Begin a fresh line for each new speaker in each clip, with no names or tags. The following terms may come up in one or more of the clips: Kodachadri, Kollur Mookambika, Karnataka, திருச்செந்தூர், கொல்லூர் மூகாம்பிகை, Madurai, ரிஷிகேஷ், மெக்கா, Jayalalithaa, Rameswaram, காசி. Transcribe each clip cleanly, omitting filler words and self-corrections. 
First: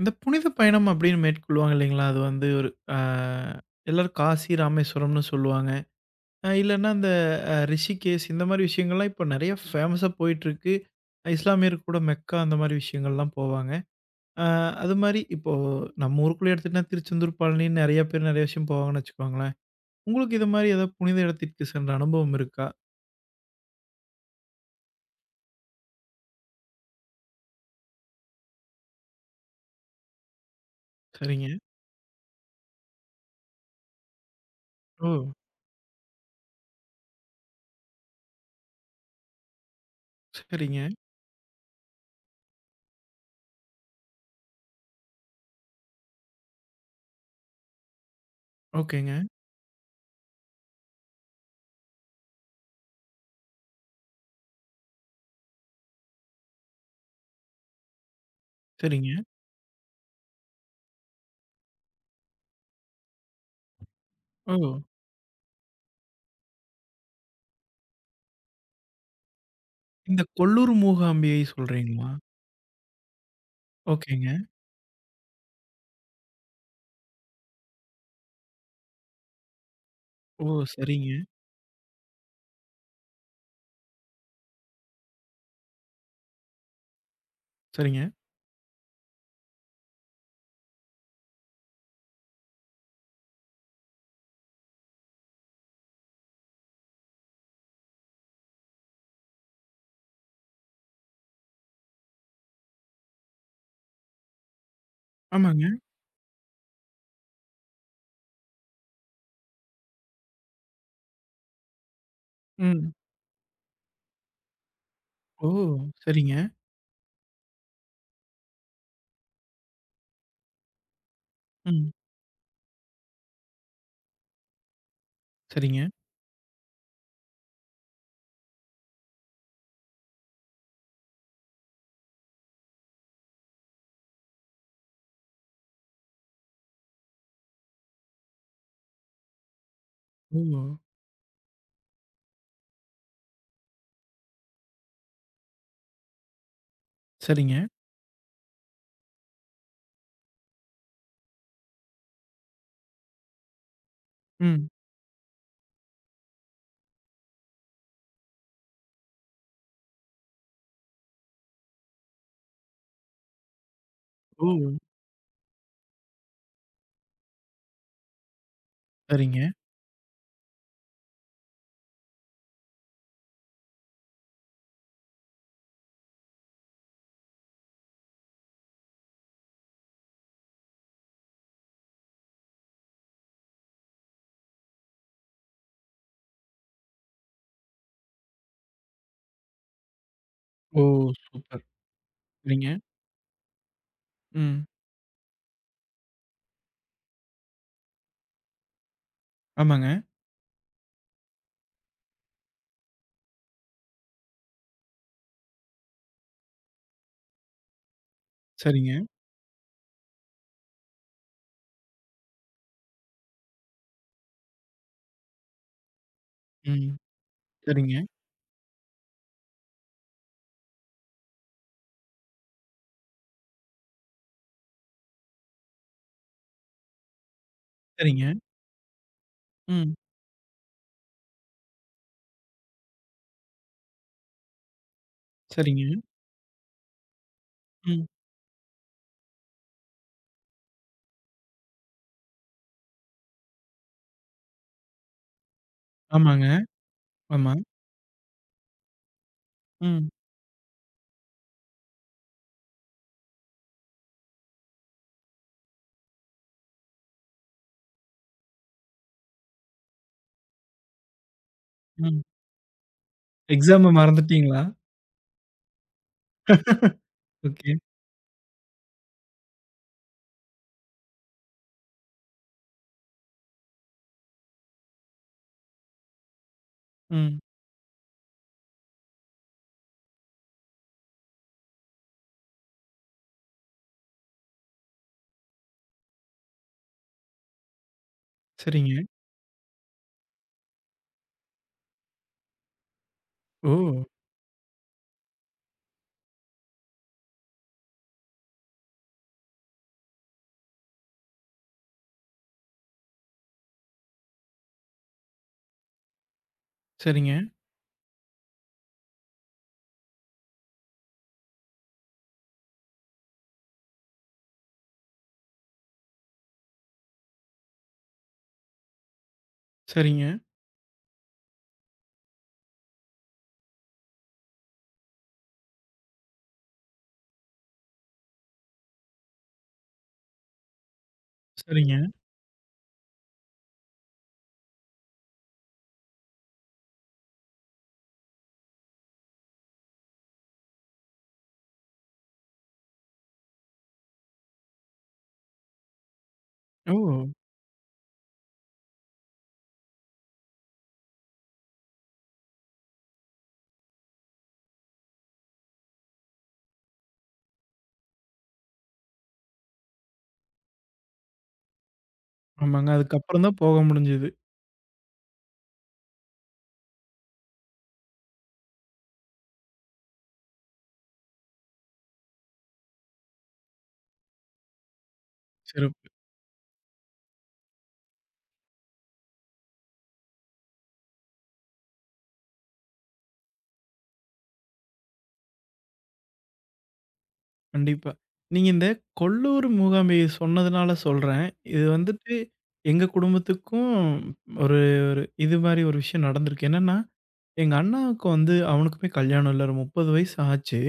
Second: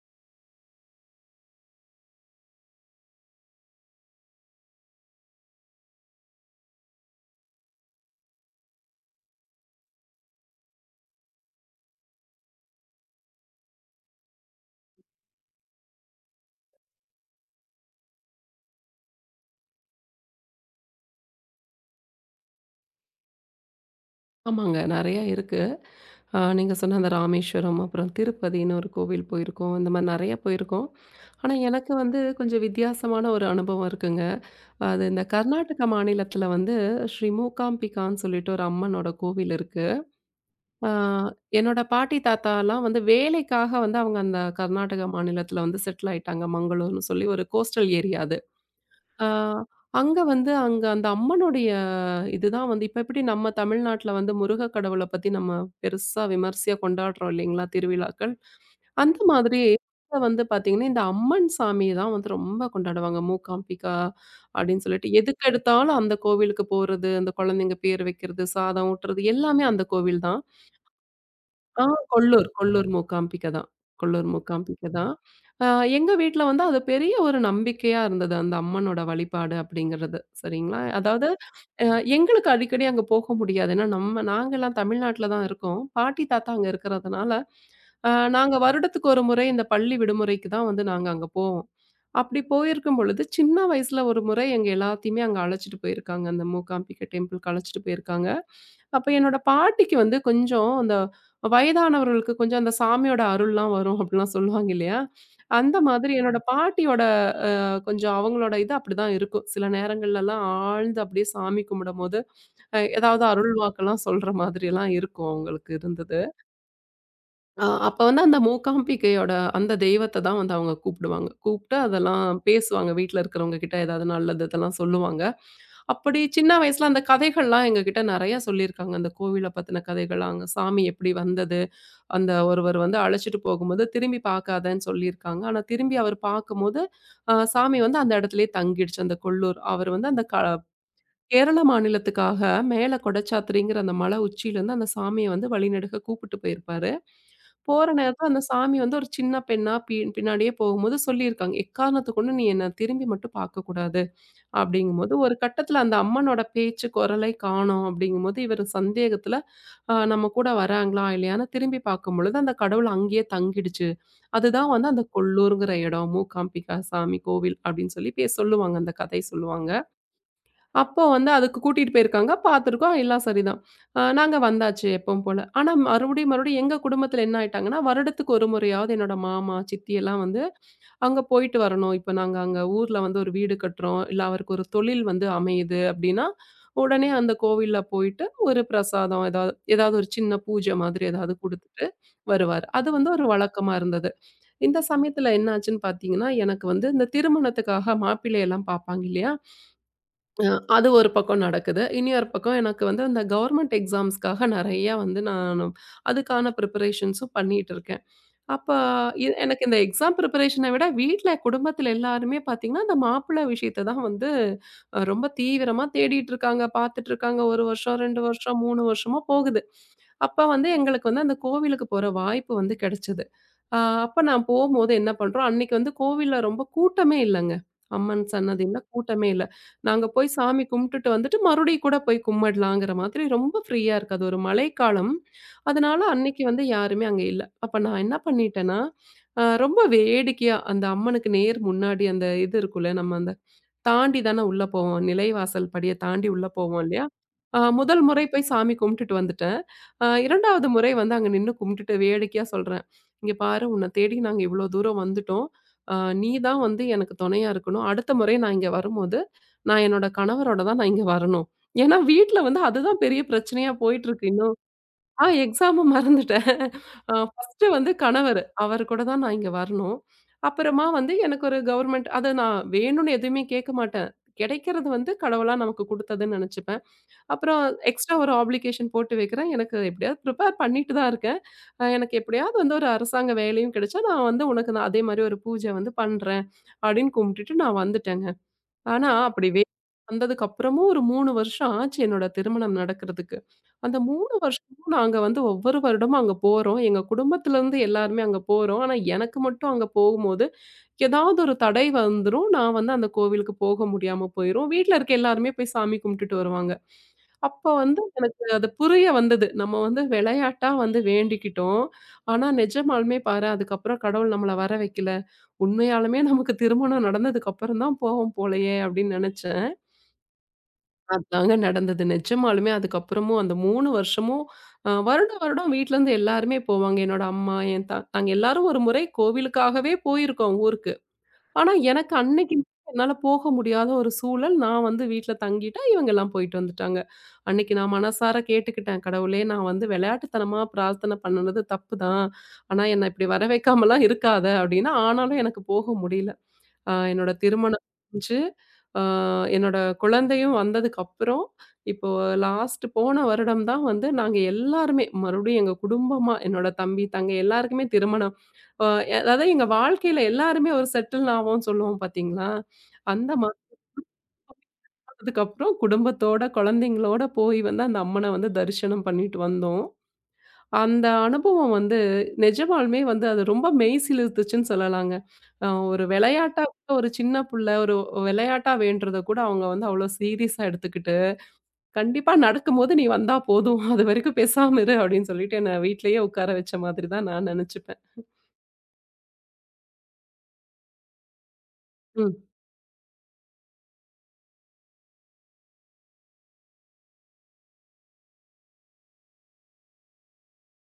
இந்த புனித பயணம் அப்படின்னு மேற்கொள்வாங்க இல்லைங்களா? அது வந்து ஒரு அ எல்லாரும் காசி, ராமேஸ்வரம்னு சொல்லுவாங்க. இல்லன்னா இந்த ரிஷிகேஷ் இந்த மாரி விஷயங்கள்லாம் இப்போ நெறைய ஃபேமஸா போயிட்டுருக்கு. இஸ்லாமியர் கூட மெக்கா அந்த மாரி விஷயங்கள்லாம் போவாங்க. அ அது மாரி இப்போ நம்ம ஊருக்குள்ளே எடுத்துக்கிட்டா திருச்செந்தூர், பழனின்னு நெறைய பேர் நெறைய விஷயம் போவாங்கன்னு வச்சுக்கோங்களேன். உங்களுக்கு இது மாரி ஏதாவது புனித இடத்திற்கு சென்ற அனுபவம் இருக்கா?
ஆமாங்க. நெறையா இருக்கு. நீங்க சொன்ன அந்த ராமேஸ்வரம், அப்புறம் திருப்பதின்னு ஒரு கோவில் போயிருக்கோம். இந்த மாரி நெறையா போயிருக்கோம்.
சரிங்க.
ஆனா, எனக்கு வந்து கொஞ்சம் வித்தியாசமான ஒரு அனுபவம் இருக்குங்க. அது
ஓ!
இந்த கர்நாடக மாநிலத்தில வந்து ஸ்ரீ மூகாம்பிகான்னு சொல்லிட்டு ஒரு அம்மனோட கோவில் இருக்கு.
சரிங்க.
அ என்னோட பாட்டி, தாத்தாலாம் வந்து வேலைக்காக வந்து அவங்க அந்த கர்நாடக மாநிலத்தில வந்து செட்டில் ஆயிட்டாங்க. மங்களூர்ன்னு சொல்லி ஒரு கோஸ்டல் ஏரியா அது.
ஓகேங்க.
அ அங்க வந்து அங்க அந்த அம்மனுடைய இதுதான் வந்து இப்ப எப்படி நம்ம தமிழ்நாட்டுல வந்து முருக கடவுளை பத்தி நம்ம பெருசா விமர்சையா கொண்டாடுறோம் இல்லைங்களா திருவிழாக்கள்.
சரிங்க.
அந்த மாதிரி இங்க வந்து பாத்தீங்கன்னா, இந்த அம்மன் சாமி தான் வந்து ரொம்ப கொண்டாடுவாங்க. மூகாம்பிகா
ஓ!
அப்படின்னு சொல்லிட்டு எதுக்கு எடுத்தாலும் அந்த கோவிலுக்கு போறது, அந்த குழந்தைங்க பேர் வைக்கிறது, சாதம் ஊட்டுறது எல்லாமே அந்த கோவில்
இந்த
தான்.
கொல்லூர் மூகாம்பிகை
ஆ,
சொல்றீங்களா?
கொல்லூர் மூகாம்பிகை தான். கொல்லூர்
ஓகேங்க.
மூகாம்பிகை தான். அ எங்க வீட்ல வந்து அது பெரிய ஒரு நம்பிக்கையா இருந்தது. அந்த அம்மனோட வழிபாடு அப்படிங்கிறது.
ஓ!
சரிங்களா?
சரிங்க.
அதாவது, அ எங்களுக்கு அடிக்கடி அங்க போக முடியாது. ஏன்னா நம்ம நாங்கலாம் தமிழ்நாட்ல தான் இருக்கோம். பாட்டி, தாத்தா அங்க இருக்கிறதுனால,
சரிங்க.
அ நாங்க வருடத்துக்கு ஒரு முறை இந்த பள்ளி விடுமுறைக்கு தான் வந்து நாங்க அங்க போவோம். அப்படி போயிருக்கும் பொழுது, சின்ன வயசுல ஒரு முறை எங்க எல்லாத்தையுமே அங்க அழைச்சிட்டு போயிருக்காங்க. அந்த மூகாம்பிகை டெம்பிள்க்கு அழைச்சிட்டு போயிருக்காங்க. அப்ப என்னோட பாட்டிக்கு வந்து கொஞ்சம் அந்த வயதானவர்களுக்கு கொஞ்சம் அந்த சாமியோட அருள்லாம் வரும் அப்படிலாம் சொல்லுவாங்க இல்லையா?
ஆமாங்க.
அந்த மாதிரி என்னோட பாட்டியோட அ கொஞ்சம் அவங்களோட இது அப்படிதான் இருக்கும். சில நேரங்கள்லலாம் ஆழ்ந்து அப்படியே சாமி கும்பிடும்போது,
ம்.
ஏதாவது அருள் வாக்கெல்லாம் சொல்ற மாதிரிலாம் இருக்கும்
ஓ!
அவங்களுக்கு இருந்தது.
சரிங்க.
அப்ப வந்து அந்த மூகாம்பிகையோட அந்த தெய்வத்த தான் வந்து அவங்க கூப்பிடுவாங்க. கூப்பிட்டு
ம்.
அதெல்லாம் பேசுவாங்க. வீட்ல இருக்கிறவங்க கிட்ட ஏதாவது நல்லது இதெல்லாம் சொல்லுவாங்க.
சரிங்க.
அப்படி சின்ன வயசுல அந்த கதைகள்லாம் எங்ககிட்ட நெறைய சொல்லியிருக்காங்க. அந்த கோவில பத்தின கதைகள், அங்க சாமி எப்படி வந்தது? அந்த ஒருவர் வந்து அழைச்சிட்டு போகும்போது, திரும்பி பார்க்காதன்னு சொல்லியிருக்காங்க. ஆனா திரும்பி அவர் பார்க்கும்போது, சாமி வந்து அந்த இடத்திலேயே தங்கிடுச்சு. அந்த கொல்லூர். அவர் வந்து அந்த
ஓ!
கேரள மாநிலத்துக்காக மேல கொடச்சாத்ரிங்கிற அந்த மலை உச்சியிலேருந்து அந்த சாமிய வந்து வழிநெடுக கூப்பிட்டு போயிருப்பாரு.
சரிங்க.
போற நேரத்தில அந்த சாமி வந்து ஒரு சின்ன பெண்ணா பின்னாடியே போகும்போது சொல்லியிருக்காங்க. எக்காரணத்த கொண்டும் நீ என்ன திரும்பி மட்டும் பார்க்கக்கூடாது.
ம்.
அப்படிங்கும்போது, ஒரு கட்டத்தில அந்த அம்மனோட பேச்சு, குரலை காணோம் அப்படிங்கும்போது, இவரு சந்தேகத்தில நம்ம கூட வராங்களா? இல்லையான்னு திரும்பி பார்க்கும்பொழுது, அந்த கடவுள் அங்கேயே தங்கிடுச்சு.
ஓ!
அதுதான் வந்து அந்த கொல்லூர்ங்கிற இடம். மூகாம்பிகா சாமி கோவில் அப்படின்னு சொல்லி சொல்லுவாங்க. அந்த கதை
சரிங்க.
சொல்லுவாங்க. அப்போ வந்து அதுக்கு கூட்டிட்டு போயிருக்காங்க. பார்த்துருக்கோம். எல்லாம் சரிதான். நாங்க வந்தாச்சு எப்பவும் போல. ஆனா மறுபடியும் மறுபடியும் எங்க குடும்பத்தில என்ன ஆயிட்டாங்கன்னா, வருடத்துக்கு ஒரு முறையாவது என்னோட மாமா, சித்தி எல்லாம் வந்து அங்க போயிட்டு வரணும். இப்ப நாங்க அங்க ஊர்ல வந்து ஒரு வீடு கட்டுறோம். இல்ல அவருக்கு ஒரு தொழில் வந்து அமையுது அப்டின்னா, உடனே அந்த கோவில்ல போயிட்டு ஒரு பிரசாதம் ஏதாவது ஏதாவது ஒரு சின்ன பூஜை
ஓ!
மாதிரி ஏதாவது
சூப்பர்.
குடுத்துட்டு வருவாரு.
சரிங்க.
அது வந்து ஒரு வழக்கமா இருந்தது.
ம்.
இந்த சமயத்துல என்னாச்சுன்னு பார்த்தீங்கன்னா, எனக்கு வந்து இந்த திருமணத்துக்காக மாப்பிள்ளையெல்லாம் பார்ப்பாங்க இல்லையா?
ஆமாங்க.
அ அது ஒரு பக்கம் நடக்குது. இனி ஒரு பக்கம் எனக்கு வந்து அந்த கவர்மெண்ட் எக்ஸாம்ஸ்க்காக நெறையா வந்து நானு அதுக்கான ப்ரிப்பரேஷன்ஸும் பண்ணிட்டு இருக்கேன். அப்ப
சரிங்க.
எனக்கு இந்த எக்ஸாம் ப்ரிப்பரேஷன விட வீட்ல குடும்பத்தில எல்லாருமே பார்த்தீங்கன்னா, இந்த மாப்பிள்ளை விஷயத்த தான் வந்து ரொம்ப தீவிரமா தேடிட்டு இருக்காங்க,
ம்.
பார்த்துட்டு இருக்காங்க. 1
சரிங்க.
வருஷம், 2 வருஷம், 3 வருஷமா போகுது. அப்ப வந்து எங்களுக்கு வந்து அந்த கோவிலுக்கு போற வாய்ப்பு வந்து கிடைச்சது. அ அப்ப நான் போம்போது என்ன பண்றோம், அன்னைக்கு வந்து கோவில்ல ரொம்ப கூட்டமே இல்லங்க. அம்மன்
சரிங்க.
சன்னதில கூட்டமே இல்ல.
ம்.
நாங்க போய் சாமி கும்பிட்டுட்டு வந்துட்டு மறுபடியும் கூட போய் கும்பிடலாங்கிற மாதிரி ரொம்ப ஃப்ரீயா இருக்கு. அது ஒரு மழைக்காலம்.
சரிங்க.
அதனால அன்னைக்கு வந்து யாருமே அங்க இல்ல. அப்ப நான்
ம்.
என்ன பண்ணிட்டேன்னா, ரொம்ப வேடிக்கையா அந்த அம்மனுக்கு நேர் முன்னாடி அந்த இது இருக்கும்ல, நம்ம அந்த தாண்டி தானே உள்ள போவோம். நிலைவாசல் படிய தாண்டி உள்ள
ஆமாங்க.
போவோம் இல்லையா?
ஆமா.
முதல் முறை போய் சாமி கும்பிட்டுட்டு வந்துட்டேன். அ
ம்.
2வது முறை வந்து அங்க நின்னு கும்பிட்டுட்டு வேடிக்கையா சொல்றேன். "இங்க பாரு உன்ன தேடி நாங்க இவ்ளோ தூரம் வந்துட்டோம். அ நீ தான் வந்து எனக்கு துணையா இருக்கணும். அடுத்த முறை நான் இங்க வரும்போது, நான் என்னோட கணவரோட தான் நான் இங்க வரணும்." ஏன்னா
ம்.
வீட்ல வந்து அதுதான் பெரிய பிரச்சனையா
எக்ஸாம
போயிட்டுருக்கு.
மறந்துட்டீங்களா?
ஆ, எக்ஸாம மறந்துட்டேன். First
okay.
வந்து கணவர். அவர் கூட தான் நான் இங்க வரணும். அப்புறமா வந்து எனக்கு ஒரு கவர்மெண்ட் அத நான் வேணும்னு எதுவுமே கேட்க மாட்டேன். கிடைக்கிறது வந்து கடவுளா நமக்கு குடுத்ததுன்னு நெனச்சுப்பேன்.
ம்.
அப்புறம் எக்ஸ்ட்ரா ஒரு ஆப்ளிகேஷன் போட்டு வைக்கிறேன். எனக்கு எப்படியாவது ப்ரிப்பேர் பண்ணிட்டு தான் இருக்கேன். எனக்கு எப்படியாவது வந்து ஒரு அரசாங்க வேலையும் கிடைச்சா, நான் வந்து உனக்கு நான் அதே மாரி ஒரு பூஜை வந்து பண்றேன். அப்படின்னு கும்பிட்டுட்டு நான் வந்துட்டேங்க.
சரிங்க.
ஆனா, அப்படி வந்ததுக்கு அப்புறமும் ஒரு 3 வருஷம் ஆச்சு என்னோட திருமணம் நடக்கிறதுக்கு.
ஓ!
அந்த 3 வருஷமும் நாங்க வந்து ஒவ்வொரு வருடமும் அங்க போறோம். எங்க குடும்பத்திலருந்து எல்லாருமே அங்க போறோம். ஆனா, எனக்கு மட்டும் அங்க போகும்போது, ஏதாவது ஒரு தடை வந்துரும். நான் வந்து அந்த கோவிலுக்கு போக முடியாம போயிரும். வீட்ல இருக்க எல்லாருமே போய் சாமி கும்பிட்டுட்டு வருவாங்க.
சரிங்க.
அப்ப வந்து எனக்கு அது புரிய வந்தது. நம்ம வந்து விளையாட்டா வந்து வேண்டிக்கிட்டோம். ஆனா, நிஜமாலுமே பாரேன் அதுக்கப்புறம் கடவுள் நம்மள வர வைக்கல. உண்மையாலுமே நமக்கு திருமணம் நடந்ததுக்கு அப்புறம் தான் போவோம் போலயே அப்படின்னு நினைச்சேன்.
சரிங்க.
அதாங்க நடந்தது. நிஜமாலுமே அதுக்கப்புறமும் அந்த 3 வருஷமும் வருடம் வருடம் வீட்லருந்து எல்லாருமே போவாங்க. என்னோட அம்மா, என் நாங்க எல்லாரும் ஒரு முறை கோவிலுக்காகவே போயிருக்கோம் ஊருக்கு. ஆனா
சரிங்க.
எனக்கு அன்னைக்கு என்னால போக முடியாத ஒரு சூழல். நான் வந்து வீட்ல தங்கிட்டேன். இவங்கலாம் போயிட்டு வந்துட்டாங்க. அன்னைக்கு நான் மனசார கேட்டுக்கிட்டேன். கடவுளே நான் வந்து விளையாட்டுத்தனமா பிரார்த்தனை பண்ணுனது தப்பு தான். ஆனா என்ன இப்படி வர வைக்காமலாம் இருக்காத அப்படின்னு. ஆனாலும் எனக்கு போக முடியல.
ஓ!
என்னோட திருமணம் முடிஞ்சு, அ என்னோட குழந்தையும் வந்ததுக்கப்புறம், இப்போ லாஸ்ட் போன வருடம் தான் வந்து நாங்க எல்லாருமே மறுபடியும் எங்க குடும்பமா, என்னோட தம்பி, தங்கை எல்லாருக்குமே திருமணம் அ அதாவது எங்க வாழ்க்கையில எல்லாருமே ஒரு செட்டில் ஆவோம்ன்னு சொல்லுவோம் பார்த்தீங்களா?
ஆமாங்க.
அந்த
அதுக்கப்புறம் தான் போக முடிஞ்சது.
மாசத்துக்கு அப்புறம் குடும்பத்தோட, குழந்தைங்களோட போய் வந்து அந்த அம்மன வந்து தரிசனம் பண்ணிட்டு வந்தோம். அந்த அனுபவம் வந்து நிஜமாலுமே வந்து அது ரொம்ப மெய் சிலிர்த்துச்சுன்னு சொல்லலாங்க. அ ஒரு
சிறப்பு.
விளையாட்டா கூட ஒரு சின்ன புள்ள ஒரு விளையாட்டா வேண்டுறத கூட அவங்க வந்து அவ்ளோ சீரியஸா எடுத்துக்கிட்டு, "கண்டிப்பா நடக்கும்போது நீ வந்தா போதும். அதுவரைக்கும் பேசாம இரு" அப்படின்னு சொல்லிட்டு என்ன வீட்லயே உட்கார வச்ச மாதிரி தான் நான் நெனச்சுப்பேன்.
கண்டிப்பா. நீங்க இந்த கொல்லூர் மூகாம்பிகை சொன்னதுனால சொல்றேன். இது வந்துட்டு
ம்.
எங்க குடும்பத்துக்கும் ஒரு ஒரு இது மாரி ஒரு விஷயம் நடந்திருக்கு. என்னன்னா, எங்க அண்ணாவுக்கு வந்து அவனுக்குமே கல்யாணம் இல்ல. ஒரு 30 வயசு ஆச்சு.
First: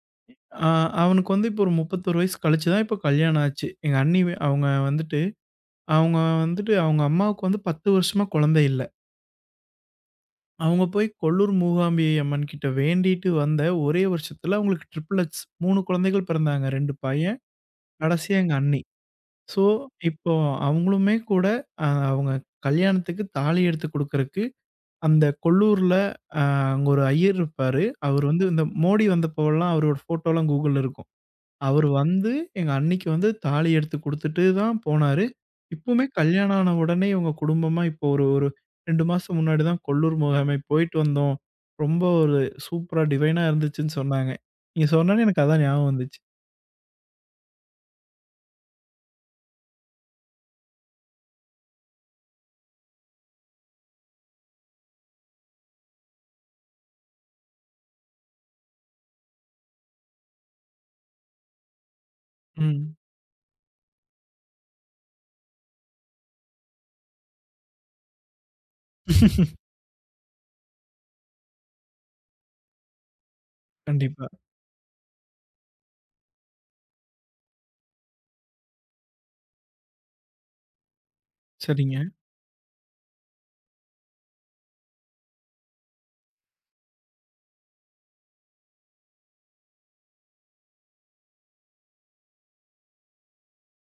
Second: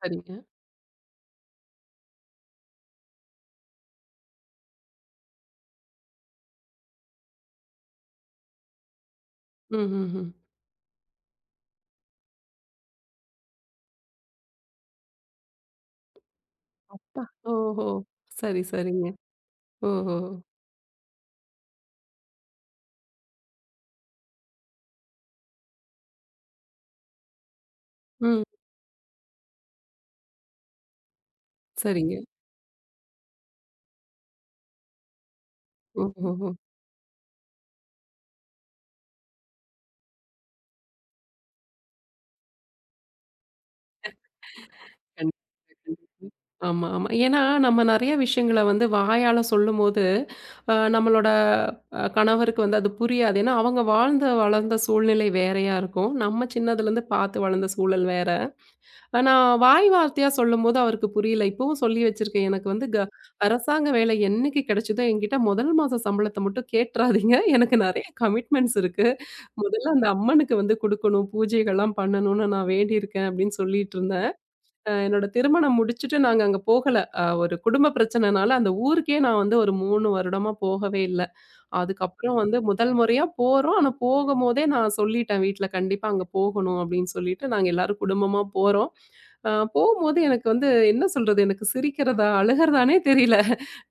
சரிங்க.
ஆ அவனுக்கு வந்து இப்போ ஒரு 31 வயசு கழிச்சு தான் இப்போ கல்யாணம் ஆச்சு. எங்க அண்ணி அவங்க வந்துட்டு அவங்க அவங்க அம்மாவுக்கு வந்து 10 வருஷமா குழந்தை இல்ல.
ம், ம், ம்.
அவங்க போய் கொல்லூர் மூகாம்பிகை அம்மன் கிட்ட வேண்டிட்டு வந்த ஒரே வருஷத்துல அவங்களுக்கு ட்ரிபிள் எக்ஸ் 3 குழந்தைகள் பிறந்தாங்க. 2 பையன்,
ஓஹோ!
கடைசியா எங்க
சரி,
அண்ணி.
சரிங்க.
ஸோ,
ஓஹோ!
இப்போ அவங்களுமே கூட அவங்க கல்யாணத்துக்கு தாலி எடுத்து குடுக்கறக்கு, அந்த கொல்லூர்ல அ அங்க ஒரு ஐயர் இருப்பாரு. அவரு
ம்.
வந்து இந்த மோடி வந்தப்போலாம் அவரோட ஃபோட்டோலாம் கூகுள்ல இருக்கும். அவரு
சரிங்க.
வந்து எங்க அண்ணிக்கு வந்து தாலி எடுத்து குடுத்துட்டு தான் போனாரு. இப்பவுமே
ஓஹோஹோ!
கல்யாணம் ஆன உடனே இவங்க குடும்பமா இப்போ ஒரு ஒரு 2 மாசம் முன்னாடி தான் கொல்லூர் மூகாமை போயிட்டு வந்தோம். ரொம்ப ஒரு சூப்பரா டிவைனா இருந்துச்சுன்னு சொன்னாங்க. நீங்க சொன்னோனே
கண்டிப்பா,
எனக்கு அதான் ஞாபகம்
கண்டிப்பா.
வந்துச்சு.
ஆமா, ஆமா. ஏன்னா, நம்ம நெறைய விஷயங்கள வந்து வாயால சொல்லும்போது, நம்மளோட கணவருக்கு வந்து அது புரியாது. ஏன்னா, அவங்க வாழ்ந்த, வளர்ந்த சூழ்நிலை வேறையா இருக்கும். நம்ம சின்னதுலேருந்து பார்த்து வளர்ந்த சூழல் வேற. ஆனா, வாய் வார்த்தையா சொல்லும்போது அவருக்கு புரியல. இப்பவும் சொல்லி வச்சிருக்கேன். எனக்கு வந்து
ம்.
அரசாங்க வேலை என்னைக்கு கெடைச்சதோ, என்கிட்ட முதல் மாச சம்பளத்த மட்டும் கேட்றாதீங்க. எனக்கு நெறைய கமிட்மெண்ட்ஸ் இருக்கு. முதல்ல அந்த அம்மனுக்கு வந்து குடுக்கணும், பூஜைகள்லாம் பண்ணணும்னு நான் வேண்டியிருக்கேன் அப்படின்னு சொல்லிட்டு
கண்டிப்பா.
இருந்தேன். என்னோட திருமணம் முடிச்சுட்டு நாங்க அங்க போகல. ஒரு குடும்ப பிரச்சனைனால அந்த ஊருக்கே நான் வந்து ஒரு 3 வருடமா போகவே இல்ல.
சரிங்க.
அதுக்கப்புறம் வந்து முதல் முறையா போறோம். ஆனா போகும்போதே நான் சொல்லிட்டேன் வீட்ல கண்டிப்பா அங்க போகணும் அப்படின்னு சொல்லிட்டு நாங்க எல்லாரும் குடும்பமா போறோம். போம்போது எனக்கு வந்து என்ன சொல்றது? எனக்கு சிரிக்கிறதா, அழுகிறதானே தெரியல.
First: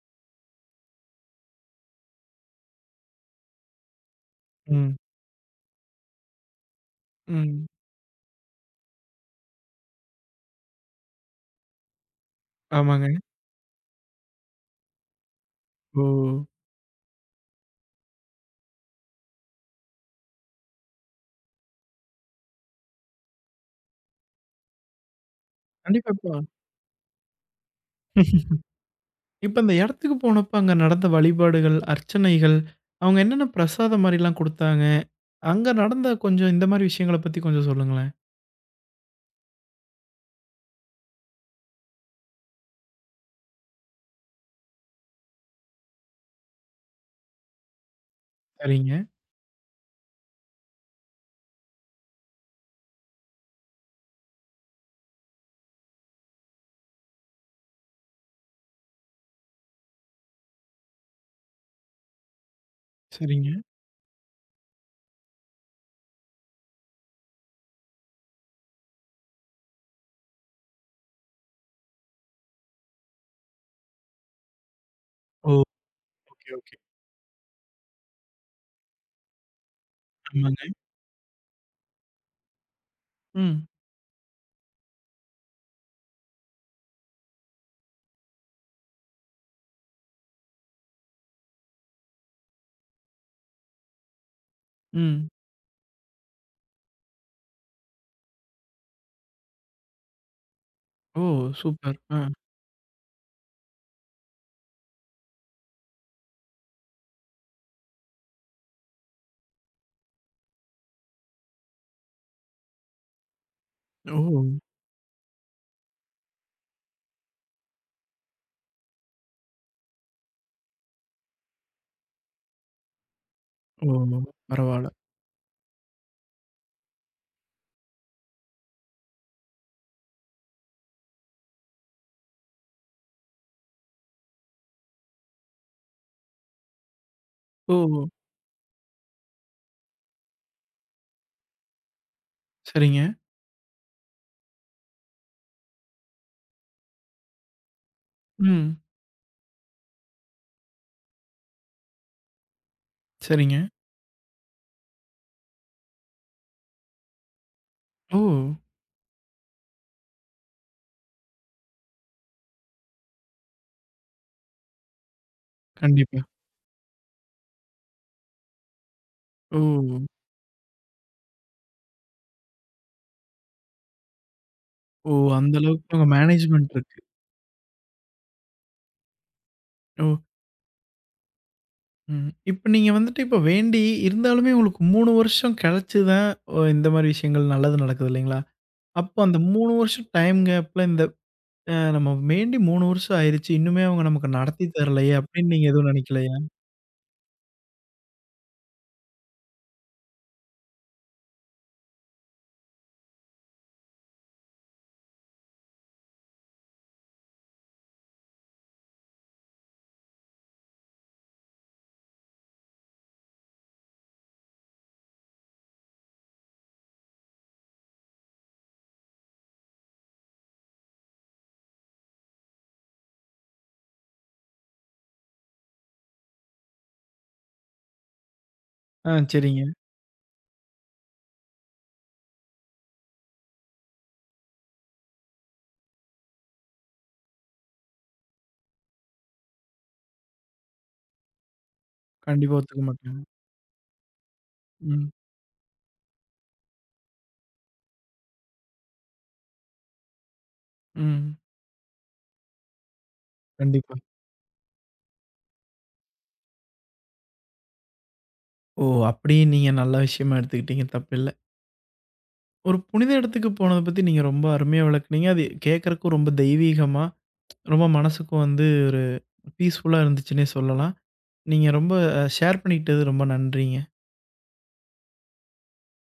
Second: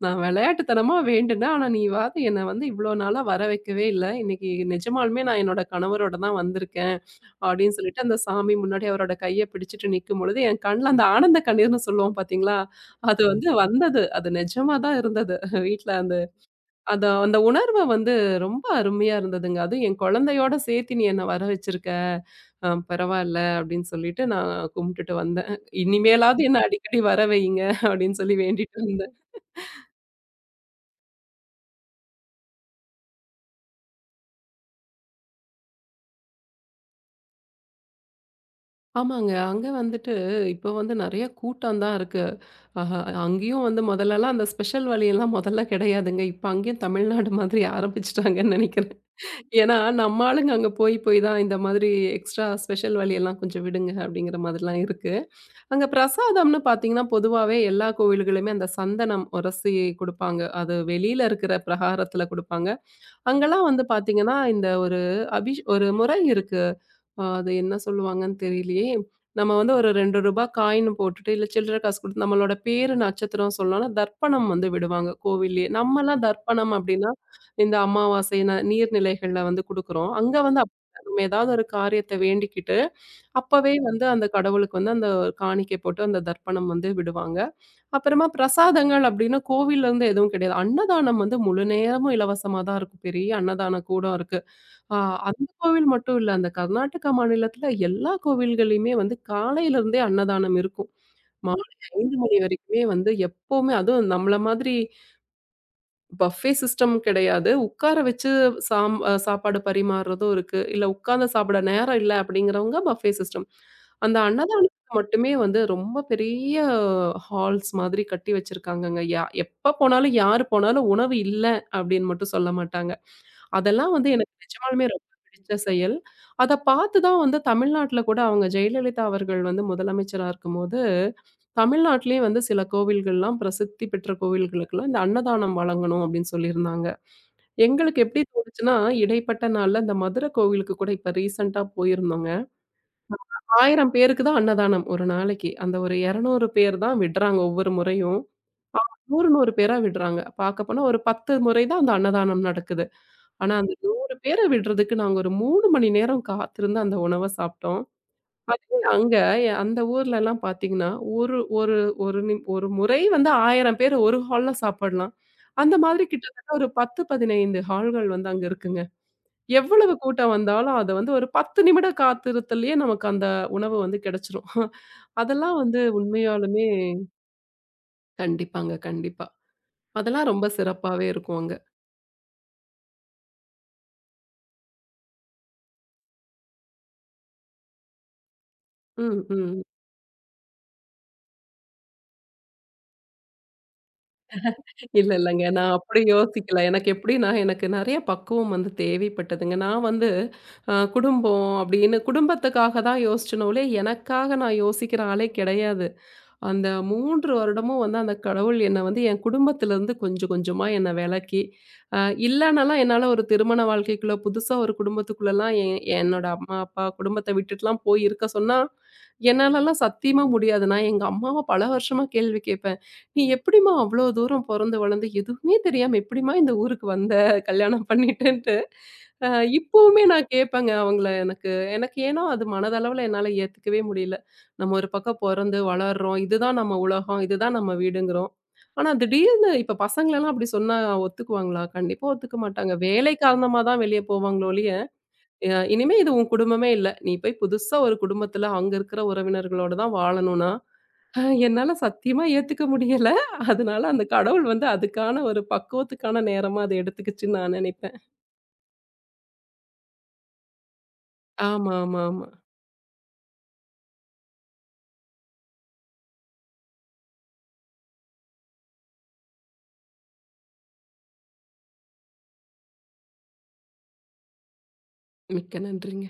நான் விளையாட்டுத்தனமா வேண்டுனேன். ஆனா நீ வாது என்ன வந்து இவ்வளோ நாளா வர வைக்கவே இல்ல. இன்னைக்கு
ம்.
நிஜமாலுமே நான் என்னோட கணவரோட தான் வந்திருக்கேன்.
ம்.
அப்படின்னு சொல்லிட்டு அந்த சாமி முன்னாடி அவரோட கைய பிடிச்சிட்டு நிக்கும்பொழுது, என் கண்ல அந்த ஆனந்த கண்ணீர்ன்னு சொல்லுவோம் பார்த்தீங்களா?
ஆமாங்க.
அது வந்து வந்தது. அது நிஜமா தான் இருந்தது. வீட்ல
ஓ!
அந்த அத அந்த உணர்வு வந்து ரொம்ப அருமையா இருந்ததுங்க. அதுவும் என் குழந்தையோட சேர்த்து "நீ என்ன வர வச்சிருக்க. பரவால்ல." அப்படின்னு சொல்லிட்டு நான் கும்பிட்டுட்டு வந்தேன்.
கண்டிப்பா இப்ப
"இனிமேலாவது என்ன அடிக்கடி வர வையுங்க." அப்படின்னு சொல்லி வேண்டிட்டு வந்தேன்.
இப்ப அந்த இடத்துக்கு போனப்ப அங்க நடந்த வழிபாடுகள், அர்ச்சனைகள், அவங்க என்னென்ன பிரசாதம் மாரிலாம் குடுத்தாங்க? அங்க நடந்த கொஞ்சம் இந்த மாரி விஷயங்கள பத்தி கொஞ்சம் சொல்லுங்களேன்.
ஆமாங்க. அங்க வந்துட்டு இப்போ வந்து நெறைய கூட்டம் தான் இருக்கு. ஆஹா, அங்கேயும் வந்து முதல்லலாம் அந்த ஸ்பெஷல் வழியெல்லாம் முதல்ல கிடையாதுங்க. இப்ப அங்கேயும் தமிழ்நாடு மாதிரி ஆரம்பிச்சுட்டாங்கன்னு நெனைக்கிறேன்.
சரிங்க,
ஏன்னா நம்ம ஆளுங்க அங்க போய் போய் தான் இந்த மாதிரி எக்ஸ்ட்ரா ஸ்பெஷல் வழியெல்லாம் கொஞ்சம் விடுங்க அப்படிங்கிற மாதிரிலாம் இருக்கு. அங்க பிரசாதம்னு பார்த்தீங்கன்னா, பொதுவாவே எல்லா கோவில்களுமே அந்த சந்தனம் உரசி குடுப்பாங்க. அது வெளியில இருக்கிற பிரகாரத்துல குடுப்பாங்க.
சரிங்க.
அங்கலாம் வந்து பார்த்தீங்கன்னா, இந்த ஒரு ஒரு முறை இருக்கு. அது என்ன சொல்லுவாங்கன்னு தெரியலையே. நம்ம வந்து ஒரு ரூ. 2 காயின் போட்டுட்டு, இல்ல சில்லற காசு குடுத்து நம்மளோட பேரு, நட்சத்திரம் சொன்னோம்னா, தர்ப்பணம் வந்து விடுவாங்க
ஓ!
கோவில்லயே. நம்மலாம்
ஓகே,
தர்ப்பணம்
ஓகே.
அப்படின்னா, இந்த அமாவாசை நீர்நிலைகள்ல வந்து குடுக்குறோம். அங்க வந்து
ஆமாங்க.
அப்படி இல்ல. நம்ம ஏதாவது ஒரு காரியத்த வேண்டிக்கிட்டு,
ம்,
அப்பவே வந்து அந்த கடவுளுக்கு வந்து அந்த காணிக்கை போட்டு அந்த தர்ப்பணம் வந்து விடுவாங்க. அப்புறமா பிரசாதங்கள் அப்படின்னா கோவில்ல இருந்து எதுவும் கிடையாது. அன்னதானம் வந்து முழு நேரமும் இலவசமா தான் இருக்கும். பெரிய அன்னதான கூடம் இருக்கு. ஆ,
ம்.
அந்த கோவில் மட்டும் இல்ல. அந்த கர்நாடகா மாநிலத்தில எல்லா கோவில்கள்லயுமே வந்து காலையில இருந்தே அன்னதானம் இருக்கும்.
ஓ!
மாலை
சூப்பர்.
5
ஆ.
மணி வரைக்குமே வந்து எப்பவுமே அதுவும் நம்மள மாதிரி பஃபே சிஸ்டம் கிடையாது. உட்கார வச்சு சாம் அ சாப்பாடு பரிமாறுறதும் இருக்கு. இல்ல உட்கார்ந்து சாப்பிட நேரம் இல்ல அப்படிங்கிறவங்க பஃபே சிஸ்டம்.
ஓ!
அந்த அன்னதானத்துக்கு மட்டுமே வந்து ரொம்ப பெரிய ஹால்ஸ் மாதிரி கட்டி வச்சிருக்காங்கங்க. எப்ப போனாலும், யாரு போனாலும் உணவு இல்ல அப்படின்னு மட்டும் சொல்ல மாட்டாங்க. அதெல்லாம் வந்து
ஓ!
எனக்கு
பரவால்ல.
நிஜமாலுமே ரொம்ப பிடிச்ச செயல். அத பார்த்து தான் வந்து தமிழ்நாட்டுல கூட அவங்க ஜெயலலிதா அவர்கள் வந்து முதலமைச்சரா இருக்கும்போது தமிழ்நாட்டிலேயே வந்து சில கோவில்கள்லாம் பிரசித்தி பெற்ற கோவில்களுக்கெல்லாம் இந்த அன்னதானம் வழங்கணும் அப்படின்னு சொல்லியிருந்தாங்க.
ஓ!
எங்களுக்கு எப்படி தோணுச்சுன்னா, இடைப்பட்ட நாள்ல இந்த மதுரை கோவிலுக்கு கூட இப்ப ரீசென்ட்டா போயிருந்தோங்க.
சரிங்க.
1000 பேருக்கு தான் அன்னதானம் ஒரு நாளைக்கு. அந்த ஒரு 200 பேர் தான் விடுறாங்க ஒவ்வொரு முறையும்.
ம்.
100, 100 பேரா விடுறாங்க. பார்க்க போனா ஒரு 10 முறை தான் அந்த அன்னதானம் நடக்குது. ஆனா
சரிங்க.
அந்த 100 பேர விடுறதுக்கு நாங்க ஒரு 3 மணி நேரம் காத்திருந்து அந்த உணவ சாப்பிட்டோம்.
ஓ!
பாத்தீங்கன்னா, அங்க அந்த ஊர்லலாம் பாத்தீங்கன்னா, ஒரு ஒரு ஒரு நிம் ஒரு முறை வந்து 1000 பேர் ஒரு ஹால்ல சாப்பிடலாம். அந்த மாதிரி
கண்டிப்பா.
கிட்டத்தட்ட ஒரு 10, 15 ஹால்கள் வந்து அங்க இருக்குங்க.
ஓ!
எவ்வளவு கூட்டம் வந்தாலும் அத வந்து ஒரு 10 நிமிட காத்திருத்தலயே நமக்கு அந்த உணவு வந்து கிடைச்சிரும்.
ஓ! அந்த
அதெல்லாம் வந்து
அளவுக்கு அங்க
உண்மையாலுமே
மேனேஜ்மென்ட் இருக்கு.
கண்டிப்பாங்க, கண்டிப்பா.
ஓ!
அதெல்லாம் ரொம்ப சிறப்பாவே இருக்கும் அங்க.
ம். இப்ப நீங்க வந்துட்டு இப்ப வேண்டி, இருந்தாலுமே உங்களுக்கு 3 வருஷம் கழிச்சு தான் இந்த மாரி விஷயங்கள் நல்லது நடக்குது இல்லைங்களா? அப்போ
ம்,
அந்த
ம்.
3 வருஷம் டைம் கேப்ல இந்த நம்ம வேண்டி 3 வருஷம் ஆயிருச்சு. இன்னுமே அவங்க நமக்கு நடத்தி
இல்ல
தரலையே
இல்லங்க.
அப்படின்னு நீங்க
நான்
எதுவும்
அப்படி
நெனைக்கலையா?
யோசிக்கல. எனக்கு எப்படின்னா, எனக்கு நெறைய பக்குவம் வந்து தேவைப்பட்டதுங்க. நான் வந்து குடும்பம் அப்படின்னு குடும்பத்துக்காக தான் யோசிச்சேனே ஒழிய, எனக்காக நான் யோசிக்கிற ஆளே கிடையாது. அந்த 3 வருடமும் வந்து அந்த கடவுள் என்ன வந்து என் குடும்பத்திலருந்து கொஞ்சம் கொஞ்சமா என்ன விலக்கி, அ இல்லனாலாம் என்னால ஒரு திருமண வாழ்க்கைக்குள்ள புதுசா ஒரு குடும்பத்துக்குள்ளலாம் என்னோட அம்மா, அப்பா குடும்பத்த விட்டுட்டுலாம் போய் இருக்க சொன்னா, என்னாலலாம் சத்தியமா முடியாது. நான் எங்க அம்மாவ பல வருஷமா கேள்வி கேட்பேன். "நீ எப்படிம்மா அவ்ளோ தூரம் பொறந்து, வளர்ந்து எதுவுமே தெரியாம எப்படிம்மா இந்த ஊருக்கு வந்த? கல்யாணம் பண்ணிட்டுன்ட்டு"
ஆ
அ
சரிங்க.
இப்பவுமே நான் கேட்பேங்க அவங்கள எனக்கு எனக்கு ஏனோ அது மனதளவுல என்னால ஏத்துக்கவே முடியல. நம்ம ஒரு பக்கம் பொறந்து வளர்றோம். இதுதான் நம்ம உலகம். இதுதான் நம்ம வீடுங்கிறோம். ஆனா திடீர்னு இப்ப பசங்களலாம் அப்படி சொன்னா ஒத்துக்குவாங்களா? கண்டிப்பா ஒத்துக்க
கண்டிப்பா
மாட்டாங்க.
ஒத்துக்க
வேலை
மாட்டாங்க.
காரணமா தான் வெளிய போவாங்களோ ஒழிய,
ம்,
இனிமே இது உன் குடும்பமே இல்ல. நீ போய் புதுசா ஒரு குடும்பத்துல அங்க இருக்கிற உறவினர்களோட தான் வாழணும்னா,
ம்.
என்னால சத்தியமா ஏத்துக்க முடியல. அதனால
கண்டிப்பா.
அந்த கடவுள் வந்து அதுக்கான ஒரு பக்குவத்துக்கான நேரமா அத எடுத்துக்கிச்சுன்னு நான் நெனைப்பேன்.
ஓ! அப்படியே நீங்க நல்ல விஷயமா எடுத்துக்கிட்டீங்க. தப்பில்ல.
ஆமா, ஆமா, ஆமா.
ஒரு புனித இடத்துக்கு போனத பத்தி நீங்க ரொம்ப அருமையா விளக்குனீங்க. அது கேட்கறக்கும் ரொம்ப தெய்வீகமா, ரொம்ப மனசுக்கும் வந்து ஒரு பீஸ்ஃபுல்லா இருந்துச்சுன்னே சொல்லலாம். நீங்க ரொம்ப ஷேர் பண்ணிக்கிட்டது ரொம்ப நன்றிங்க.
மிக்க நன்றிங்க.